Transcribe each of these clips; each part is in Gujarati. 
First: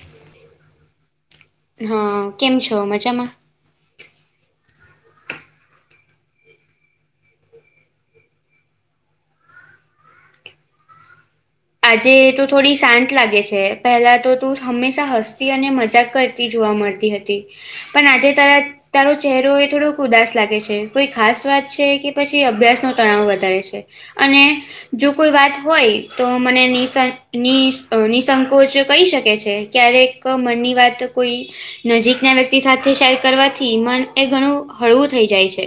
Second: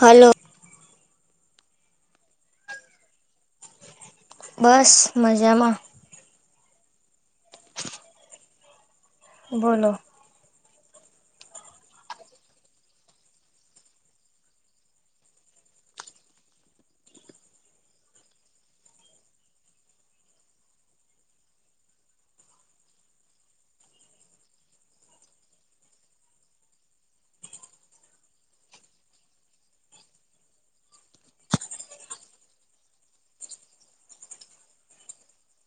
હલો હા, કેમ છો? મજામાં. બસ, મજામાં. બોલો? આજે તો થોડી શાંત લાગે છે. પહેલા તો તું હંમેશા હસતી અને મજાક કર- -તી જોવા મળતી હતી. પણ આજે તારા- તારો ચહેરો એ થોડોક ઉદાસ લાગે છે. કોઈ ખાસ વાત છે, કે, પછી અભ્યાસ નો તણાવ વધારે છે. અને જો કોઈ વાત હોય! તો, મને નિ નિસંકોચ કહી શકે છે! ક્યારેક મનની વાત કોઈ- -નજીકના વ્યક્તિ સાથે શેર કરવાથી, મન એ ઘણું હળવું થઈ જાય છે.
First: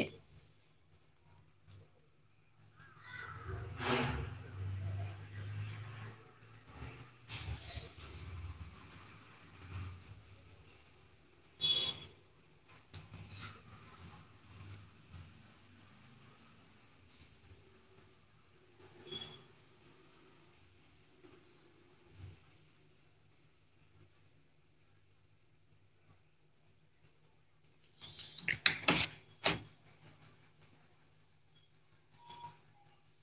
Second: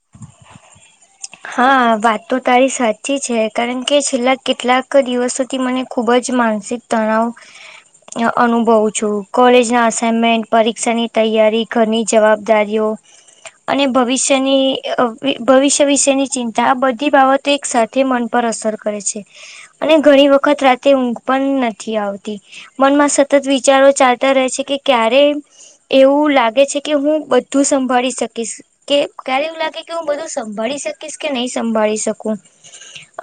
હા, વાત તો તારી સાચી છે. કારણ કે છેલ્લા કેટલાક દિવસોથી મને- -ખુબ જ માનસિક તણાવ- -અનુભવ છું, કોલેજ ના અસઇનમેન્ટ, પરીક્ષાની તૈયારી, ઘરની- -જવાબદારીઓ, અને ભવિષ્યની ભવિષ્ય વિશેની- -ચિંતા આ બધી બાબતો, એક સાથે મન પર અસર કરે છે. અને, ઘણી વખત રાતે ઊંઘ પણ નથી આવતી. મનમાં સતત વિચારો ચાલતા રહે છે, કે ક્યારે- એવું લાગે છે કે હું બધું સંભાળી શકીશ. કે ક્યારે એવું લાગે કે હું બધું સંભાળી શકીશ કે નહી સંભાળી શકું?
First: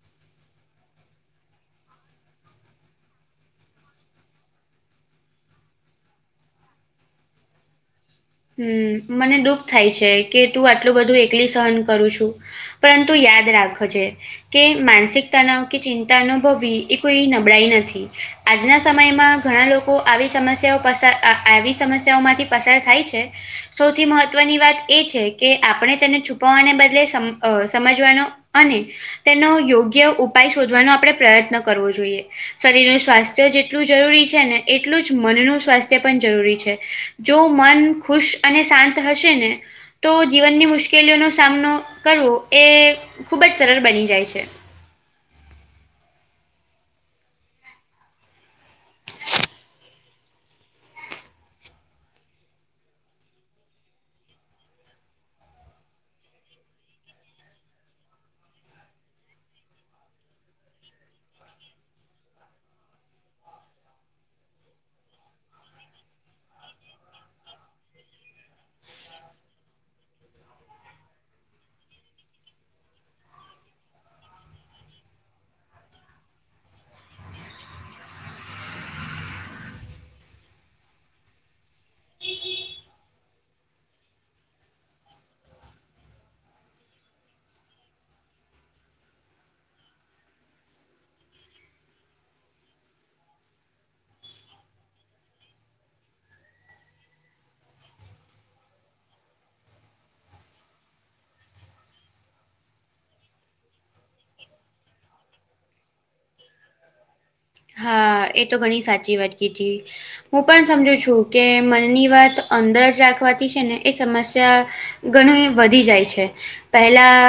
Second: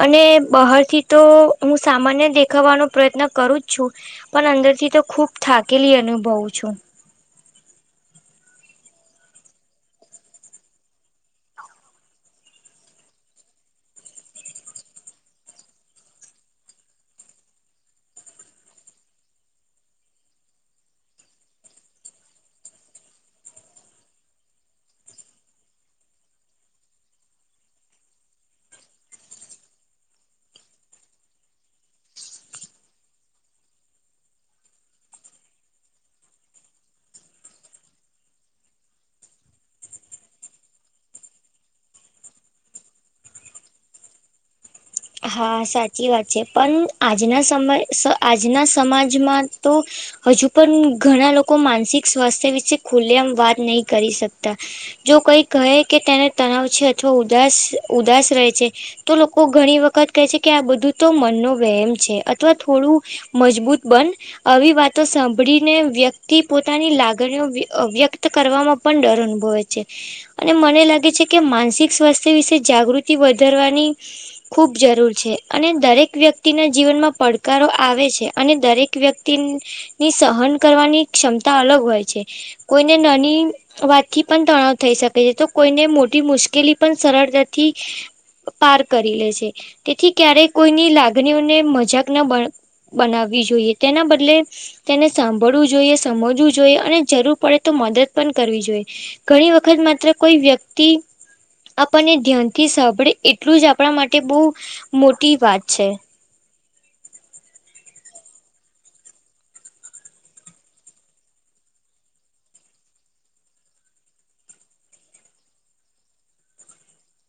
અને બહારથી તો હું સામાન્ય દેખાવાનો પ્રયત્ન કરું જ છું. પણ અંદરથી તો ખૂબ થાકેલી અનુભવું છું. હમ્મ, મને દુઃખ થાય છે કે તું આટલું બધું એકલી સહન કરું છું. પરંતુ યાદ રાખજે કે માનસિક તનાવ કે ચિંતા અનુભવી એ કોઈ નબળાઈ નથી. આજના સમયમાં ઘણા લોકો આવી સમસ્યાઓ પસા આવી સમસ્યાઓમાંથી પસાર થાય છે. સૌથી મહત્વની વાત એ છે કે આપણે તેને છુપાવવાને બદલે સમ અહ સમજવાનો અને તેનો યોગ્ય ઉપાય શોધવાનો આપણે પ્રયત્ન કરવો જોઈએ. શરીરનું સ્વાસ્થ્ય જેટલું જરૂરી છે ને એટલું જ મનનું સ્વાસ્થ્ય પણ જરૂરી છે. જો મન ખુશ અને શાંત હશેને તો જીવનની મુશ્કેલીઓનો સામનો કરવો એ ખૂબ જ સરળ બની જાય છે. હા, સાચી વાત છે પણ આજના સમય આજના સમાજમાં તો હજુ પણ ઘણા લોકો માનસિક સ્વાસ્થ્ય વિશે ખુલેઆમ વાત નહી કરી શકતા. જો કોઈ કહે કે તેને તણાવ છે અથવા ઉદાસ ઉદાસ રહે છે તો લોકો ઘણી વખત કહે છે કે આ બધું તો મનનો વહેમ છે અથવા થોડું મજબૂત બન આવી વાતો સાંભળીને વ્યક્તિ પોતાની લાગણીઓ અહ વ્યક્ત કરવામાં પણ ડર અનુભવે છે. અને મને લાગે છે કે માનસિક સ્વાસ્થ્ય વિશે જાગૃતિ વધારવાની ખૂબ જરૂર છે અને દરેક વ્યક્તિના જીવનમાં પડકારો આવે છે અને દરેક વ્યક્તિન ની સહન કરવાની ક્ષમતા અલગ હોય છે. કોઈને નાની વાતથી પણ તણાવ થઈ શકે છે તો કોઈને મોટી મુશ્કેલી પણ સરળતાથી પાર કરી લે છે તેથી ક્યારેય કોઈની લાગણીઓને મજાક ના બ બનાવવી જોઈએ તેના બદલે તેને સાંભળવું જોઈએ, સમજવું જોઈએ અને જરૂર પડે તો મદદ પણ કરવી જોઈએ. ઘણી વખત માત્ર કોઈ વ્યક્તિ આપણને ધ્યાનથી સાંભળે એટલું જ આપણા માટે બહુ મોટી વાત છે. હા, એ તો ઘણી સાચી વાત કીધી. હું પણ સમજુ છું કે મનની વાત અંદર જ રાખવાથી છે ને એ સમસ્યા ઘણી વધી જાય છે પહેલા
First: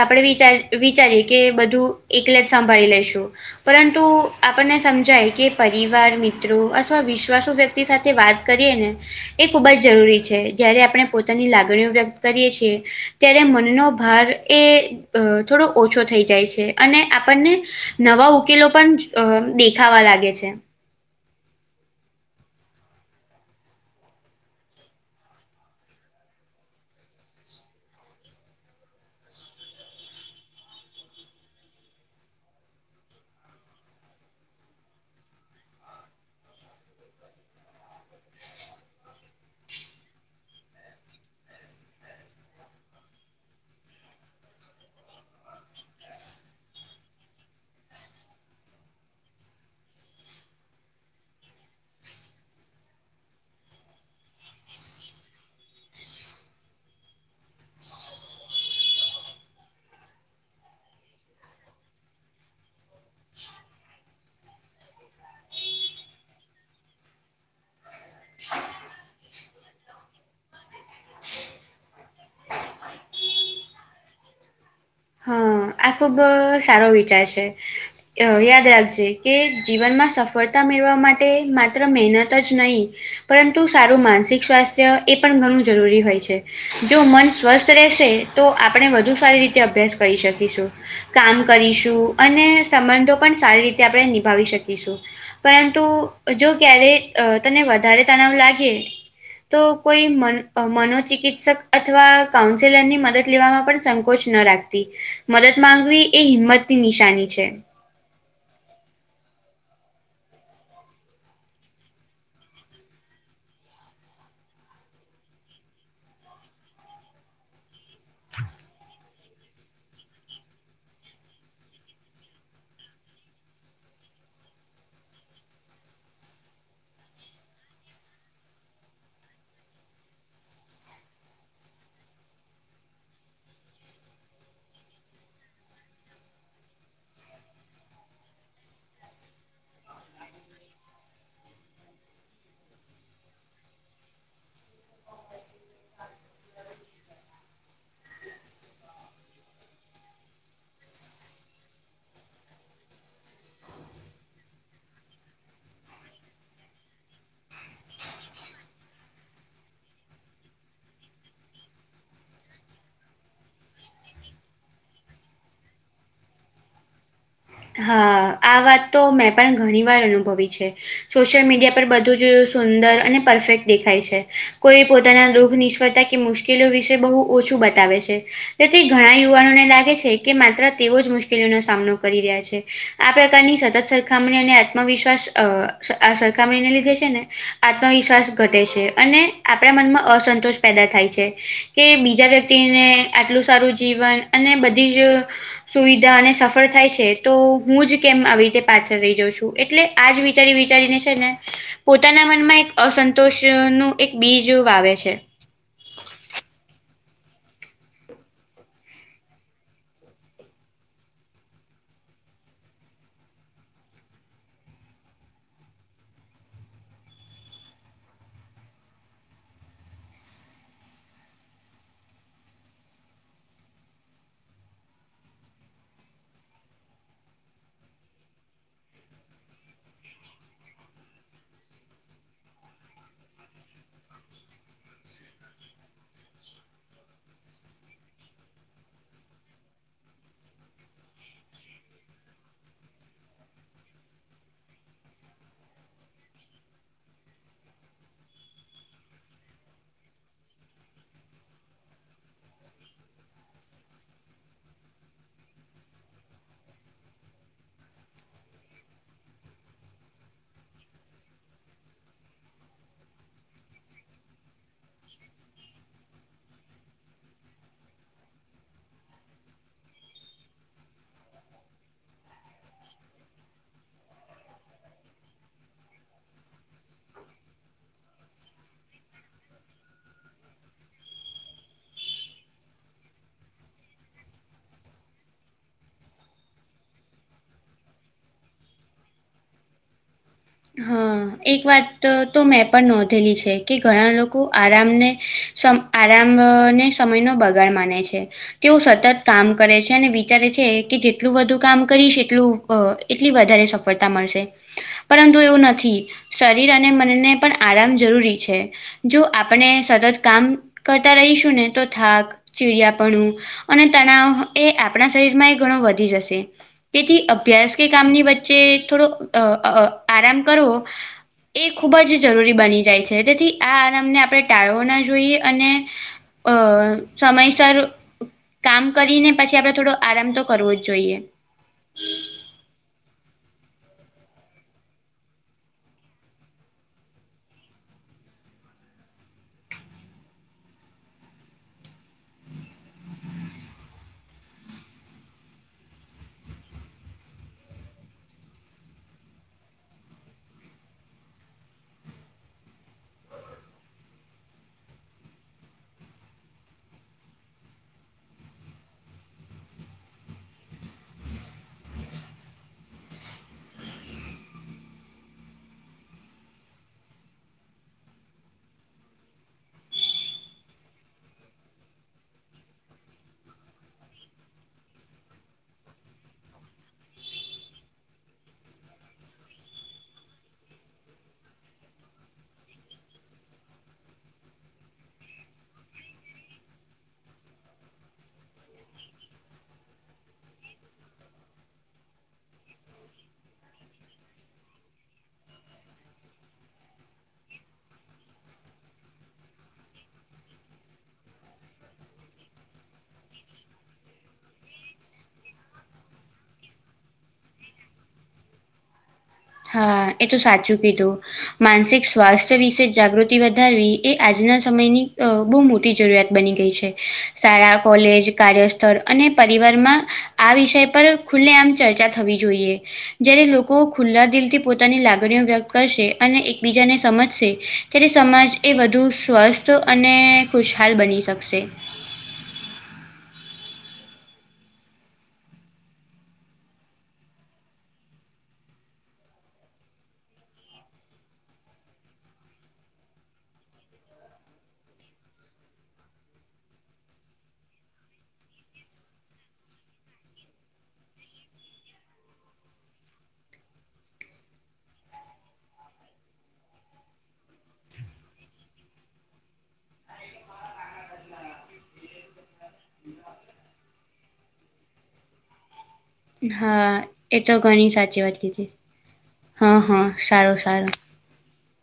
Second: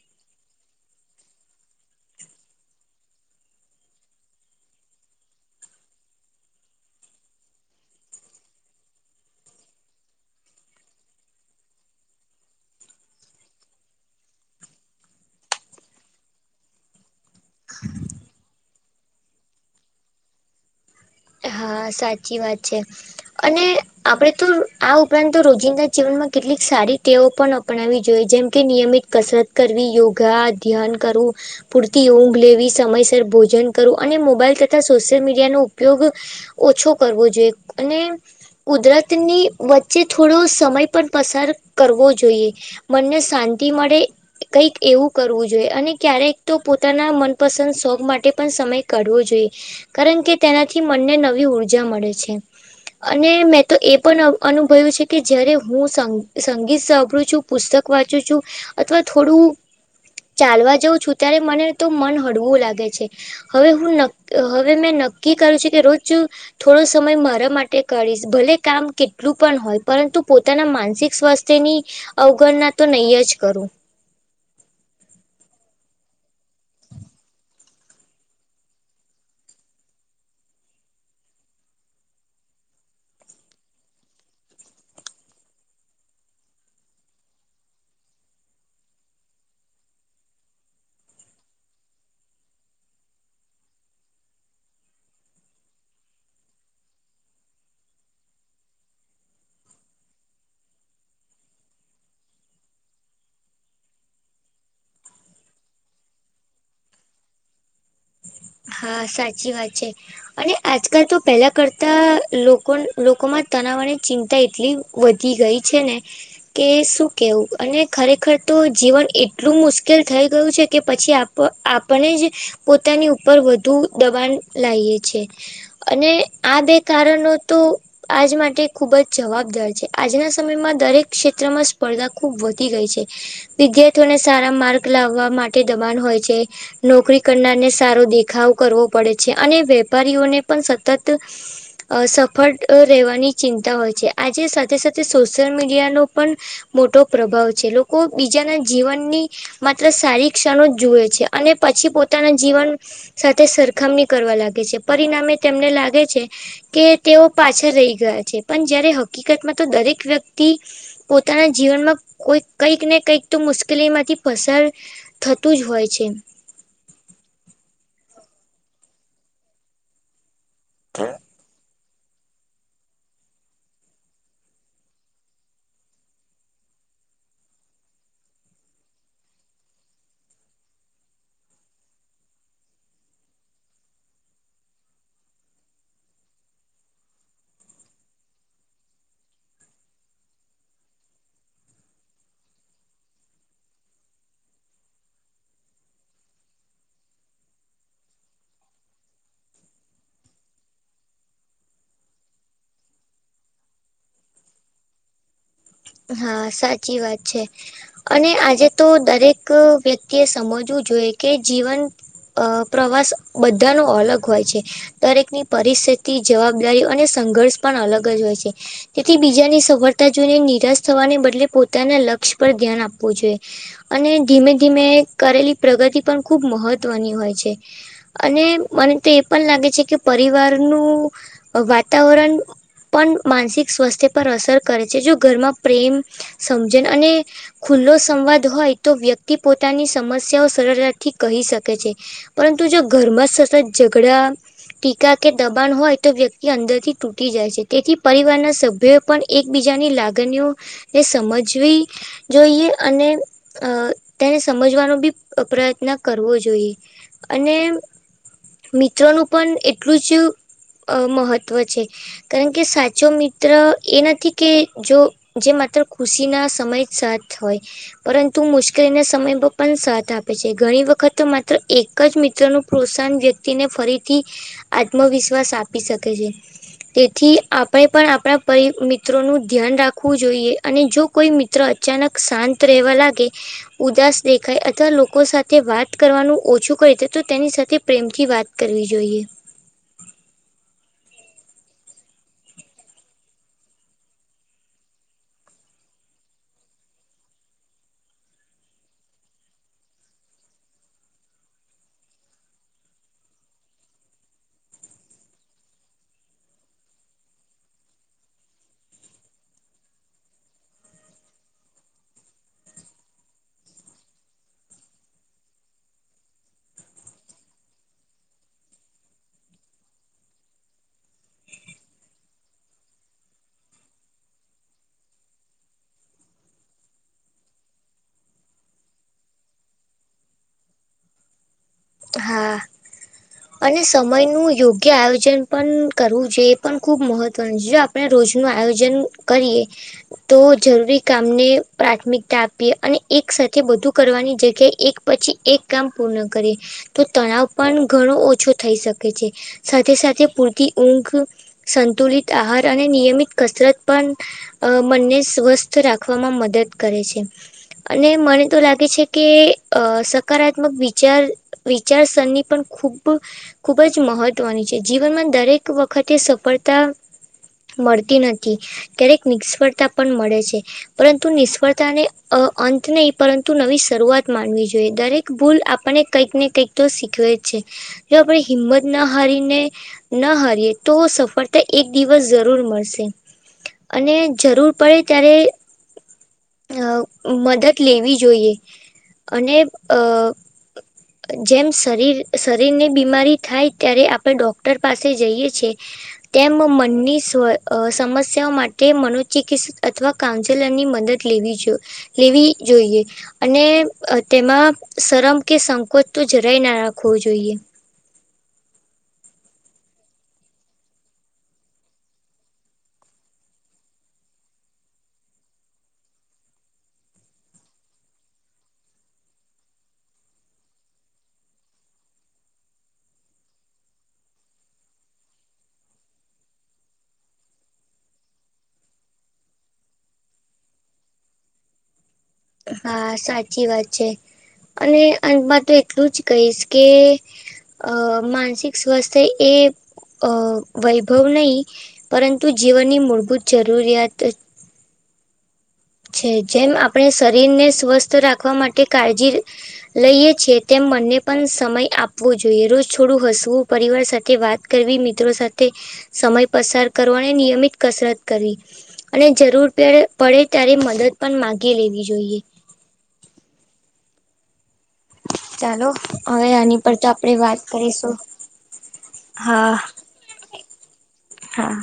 આપડે વિચાર વિચારીએ કે બધું એકલે જ સંભળી લઈશું પરંતુ આપણને સમજાય કે પરિવાર મિત્રો અથવા વિશ્વાસુ વ્યક્તિ સાથે વાત કરીએને એ ખૂબ જ જરૂરી છે જયારે આપણે પોતાની લાગણીઓ વ્યક્ત કરીએ છીએ ત્યારે મનનો ભાર એ અહ થોડો ઓછો થઈ જાય છે અને આપણને નવા ઉકેલો પણ અહ દેખાવા લાગે છે. હા, સાચી વાત છે. અને આપડે તો આ ઉપરાંત તો રોજિંદા જીવનમાં કેટલીક સારી ટેવો પણ પનાવવી જોઈએ કે નિયમિત કસરત કરવી, યોગા ધ્યાન કરવું પૂરતી ઊંઘ લેવી, સમયસર, ભોજન કરવું અને મોબાઈલ તથા સોશિયલ મીડિયાનું ઉપયોગ ઓછો કરવો જોઈએ અને કુદરતની વચ્ચે થોડો સમય પણ પસાર કરવો જોઈએ. મનને શાંતિ મળે કંઈક એવું કરવું જોઈએ અને ક્યારેક તો પોતાના મનપસંદ શોખ માટે પણ સમય કાઢવો જોઈએ. કારણ કે તેનાથી મનને નવી ઉર્જા મળે છે. અને મેં તો એ પણ અનુભવ્યું છે કે, જયારે હું સંગીત સાંભળું છું પુસ્તક વાંચું છું અથવા થોડું ચાલવા જઉં છું, ત્યારે મને તો મન હળવું લાગે છે. હવે, હું ન હવે મેં નક્કી કરું છે કે રોજ થોડો સમય મારા માટે કરીશ. ભલે કામ કેટલું પણ હોય, પરંતુ પોતાના માનસિક સ્વાસ્થ તેની અવગણના તો નહીં જ કરું હા આ ખુબ સારો વિચાર છે. અ યાદ રાખજે કે જીવનમાં સફળતા મેળવા માટે માત્ર મહેનત જ નહીં. પરંતુ માનસિક સ્વાસ્થ્ય એ ઘણું જરૂરી હોય છે. જો મન સ્વસ્થ રહેશે, તો આપણે વધુ સારી રીતે અભ્યાસ કરી શકીશું. કામ કરીશું અને સંબંધો પણ સારી રીતે આપણે નિભાવી શકીશું. પરંતુ જો ક્યારે તને વધારે તણાવ લાગે. તો કોઈ મનોચિકિત્સક અથવા કાઉન્સેલરની મદદ લેવામાં પણ સં કોચ ન રાખતી મદદ માંગવી એ હિંમતની નિશાની છે. હા, સાચી વાત છે. અને આજકાલ તો પહેલા કરતા લોકો, લોકોમાં તનાવાની ચિંતા એટલી વધી ગઈ છે ને કે શું કેવું અને ખરેખર! તો જીવન એટલું મુશ્કેલ થઈ ગયું છે, કે પછી આ પ આપણે જ પોતાની ઉપર વધુ દબાણ લાઈએ છે. અને આ બે કારણો તો આજ માટે ખૂબ જ જવાબદાર છે. આજના સમયમાં દરેક ક્ષેત્રમાં સ્પર્ધા ખૂબ વધી ગઈ છે વિદ્યાર્થીઓને સારા માર્ગ લાવવા માટે દબાણ હોય છે. નોકરી કરનારને સારો દેખાવ કરવો પડે છે અને વેપારીઓને પણ સતત અ સફળ રહેવાની ચિંતા હોય છે. આજે સાથે સાથે સોશિયલ મીડિયાનો પણ મોટો પ્રભાવ છે જે લોકો બીજાના જીવનની માત્ર સારી ક્ષણો જ જુએ છે અને પછી પોતાના જીવન સાથે સરખામણી કરવા લાગે છે. પરિણામે તેમને લાગે છે. કે તેઓ પાછળ રહી ગયા છે, પણ જયારે હકીકતમાં તો દરેક વ્યક્તિ પોતાના જીવનમાં કોઈ કંઈક, કંઈક મુશ્કેલીમાંથી પસાર થતું જ હોય છે. હા, આ વાત તો મેં પણ ઘણી વાર અનુભવી છે. સોશિયલ મીડિયા પર બધું જ સુંદર અને પરફેક્ટ દેખાય છે. કોઈ પોતાના દુઃખ નિષ્ફળતા કે મુસ કિલો વિશે બહુ ઓછું બતાવે છે. તેથી ઘણા યુવાનોને લાગે છે, કે માત્ર તેઓ જ મુશ્કેલીઓનો સામનો કરી રહ્યા છે. આ પ્રકારની સતત સરખામણી અને આત્મવિશ્વાસ અ આ સરખામણીને લીધે છે ને આત્મવિશ્વાસ ઘટે છે અને આપણા મનમાં અસંતોષ પેદા થાય છે. કે બીજા વ્યક્તિને આટલું સારું જીવન અને બધી જ સુવિધા અને સફળ થાય છે. તો જ કેમ આવી રીતે પાછળ રહી જાઉં છું. એટલે આજ વિચારી, વિચારીને છેને પોતાના મનમાં એક અસંતોષનું એક બીજ વાવે છે હા, સાચી વાત છે. અને આજે તો દરેક વ્યક્તિએ સમજવું જોઈએ, કે જીવન અ પ્રવાસ બધાનો અલગ હોય છે. દરેકની પરિસ્થિતિ જવાબદારી અને સંઘર્ષ પણ અલગ જ હશે તેથી બીજાની સફળતા જોઈને નિરાશ થવાને બદલે, પોતાના લક્ષ્ય પર ધ્યાન આપવું જોઈએ. અને ધીમે ધીમે કરેલી પ્રગતિ પણ ખુબ મહત્વની હોય છે. અને મને તો એ પણ લાગે છે કે પરિવાર, નુ વાતાવરણ પણ માનસિક સ્વાસ્થ્ય પર અસર કરે છે. જો ઘરમાં પ્રેમ, સમજણ અને ખુલ્લો સંવાદ હોય તો વ્યક્તિ પોતાની સમસ્યાઓ સરળતાથી કહી શકે છે. પરંતુ જો ઘરમાં સતત ઝગડા ટીકા કે દબાણ હોય તો વ્યક્તિ અંદરથી તૂટી જાય છે તેથી પરિવારના સભ્યો એ પણ એકબીજાની લાગણીઓ ને સમજવી જોઈએ અને અ તેને સમજવાનો બી પ્રયત્ન કરવો જોઈએ. અને મિત્રોનું પણ એટલું જ અ મહત્ત્વ છે કારણ સાચો મિત્ર એ નથી કે જો જે માત્ર ખુશીના સમય સાથ હોય. પરંતુ મુશ્કેલીને સમય પ પણ સાથ આપે છે ઘણી વખત માત્ર એક એક જ મિત્રોનું પ્રોત્સાહન વ્યક્તિને ફરીથી આત્મવિશ્વાસ આપી શકે છે. તેથી આપણે પણ આપણા પરિ મિત્રો નું ધ્યાન રાખ- ખૂ જોઈએ અને જો કોઈ મિત્ર અચાનક શાંત રહેવા લાગે ઉદાસ દેખાય અથવા લોકો સાથે વાત કરવાનું ઓછું કરી દે તો તેની સાથે પ્રેમથી વાત કરવી જોઈએ. હા. એક વાત તો તો મેં પણ નોંધેલી છે કે ઘણા લોકો આરામને સમ આરામને સમયનો બગાડ માને છે. તેઓ સતત કામ કરે છે અને વિચારે છે એ કે જેટલું બધું કામ કરીશ એટલું અ એટલી વધારે સફળતા મળશે પરંતુ એવું નથી શરીર અને મનને પણ આરામ જરૂરી છે. જો આપણે સતત કામ કરતા રહીશું ને તો થાક ચીડિયાપણું અને તણાવ એ આપણા શરીરમાં એ ઘણો વધી જશે. તેથી અભ્યાસ કે કામની વચ્ચે થોડો અ અ આરામ કરવો. એ ખૂબ જ જરૂરી બની જાય છે તેથી આ આરામને આપણે ટાળવો ના જોઈએ અને અ સમયસર કામ કરીને પછી આપડે થોડો આરામ તો કરવો જ જોઈએ. હા. અને સમયનું યોગ્ય આયોજન પણ કરવું જોઈએ પણ ખૂબ મહત્ત્વનું છે જો આપ- પણ રોજ નું આયોજન કરીએ તો જરૂરી કામને પ્રાથમિકતા આપીએ અને એક સાથે બધું કરવાની જગ્યાએ એક પછી એક કામ પૂર્ણ કરીએ. તો તણાવ પણ ઘણો ઓછો થઈ શકે છે સાથે સાથે પૂરતી ઊંઘ સંતુલિત આહાર અને નિયમિત કસરત પણ અ મનને સ્વસ્થ રાખવામાં મદદ કરે છે. અને મને તો લાગે છે કે અ સકારાત્મક વિચાર વિચાર સરની પણ ખૂબ ખૂબ જ મહત્વની છે જીવનમાં દરેક વખતે સફળતા મળતી નથી ક્યારેક નિષ્ફળતા પણ મળે છે. પરંતુ નિષ્ફળતાને અ અંત નહી પરંતુ નવી શરૂઆત માનવી જોઈએ દરેક ભૂલ આપણને કંઈક ને કંઈક તો શીખવે છે જો આપણે હિંમત ના હારીને ન હારીએ તો સફળતા એક દિવસ જરૂર મળશે. અને જરૂર પડે ત્યારે અ મદદ લેવી જોઈએ અને અ જેમ શરીર શરીરની બીમારી થાય ત્યારે આપે ડોક્ટર પાસે જઈએ છે તેમ મનની સવ અ સમસ્યાઓ માટે મનોચિકિત્સિત અથવા કાઉન્સેલર ની મદદ લેવી જો લેવી જોઈએ અને અ તેમાં શરમ કે સંકોચ તો જરાય ના રાખવું જોઈએ. હા એ તો સાચું કીધું. માનસિક સ્વાસ્થ્ય વિશે જાગૃતિ વધારવી એ આજના સમયની અ બહુ મોટી જરૂરિયાત બની ગઈ છે શાળા કોલેજ કાર્યસ્થળ અને પરિવારમાં આ વિષય પર ખુલ્લે આમ ચર્ચા થવી જોઈએ જયારે લોકો ખુલ્લા દિલ થી પોતાની લાગણીઓ વ્યક્ત કરશે અને એકબીજાને સમજશે ત્યારે સમાજ એ બધુ સ્વસ્થ અને ખુશહાલ બની શકશે. હા સાચી વાત છે અને અંત મા તો એટલું જ કહીશ કે અ માનસિક સ્વાસ્થ્ય એ અ વૈભવ નહીં પરંતુ જીવનની મૂળભૂત જરૂરિયાત છે જેમ આપણે શરીર ને સ્વસ્થ રાખવા માટે કાળજી લઈએ છે તેમ મનને પણ સમય આપવો જોઈએ રોજ છોડું હસવું પરિવાર સાથે વાત કરવી મિત્રો સાથે સમય પસાર કરવા અને નિયમિત કસરત કરવી. અને જરૂર પે પડે ત્યારે મદદ પણ માગી લેવી જોઈએ. ચાલો હવે આની હા પર તો આપણેે એ તો વાત ઘણી કરીશું સાચી વાત કીધી હા હા.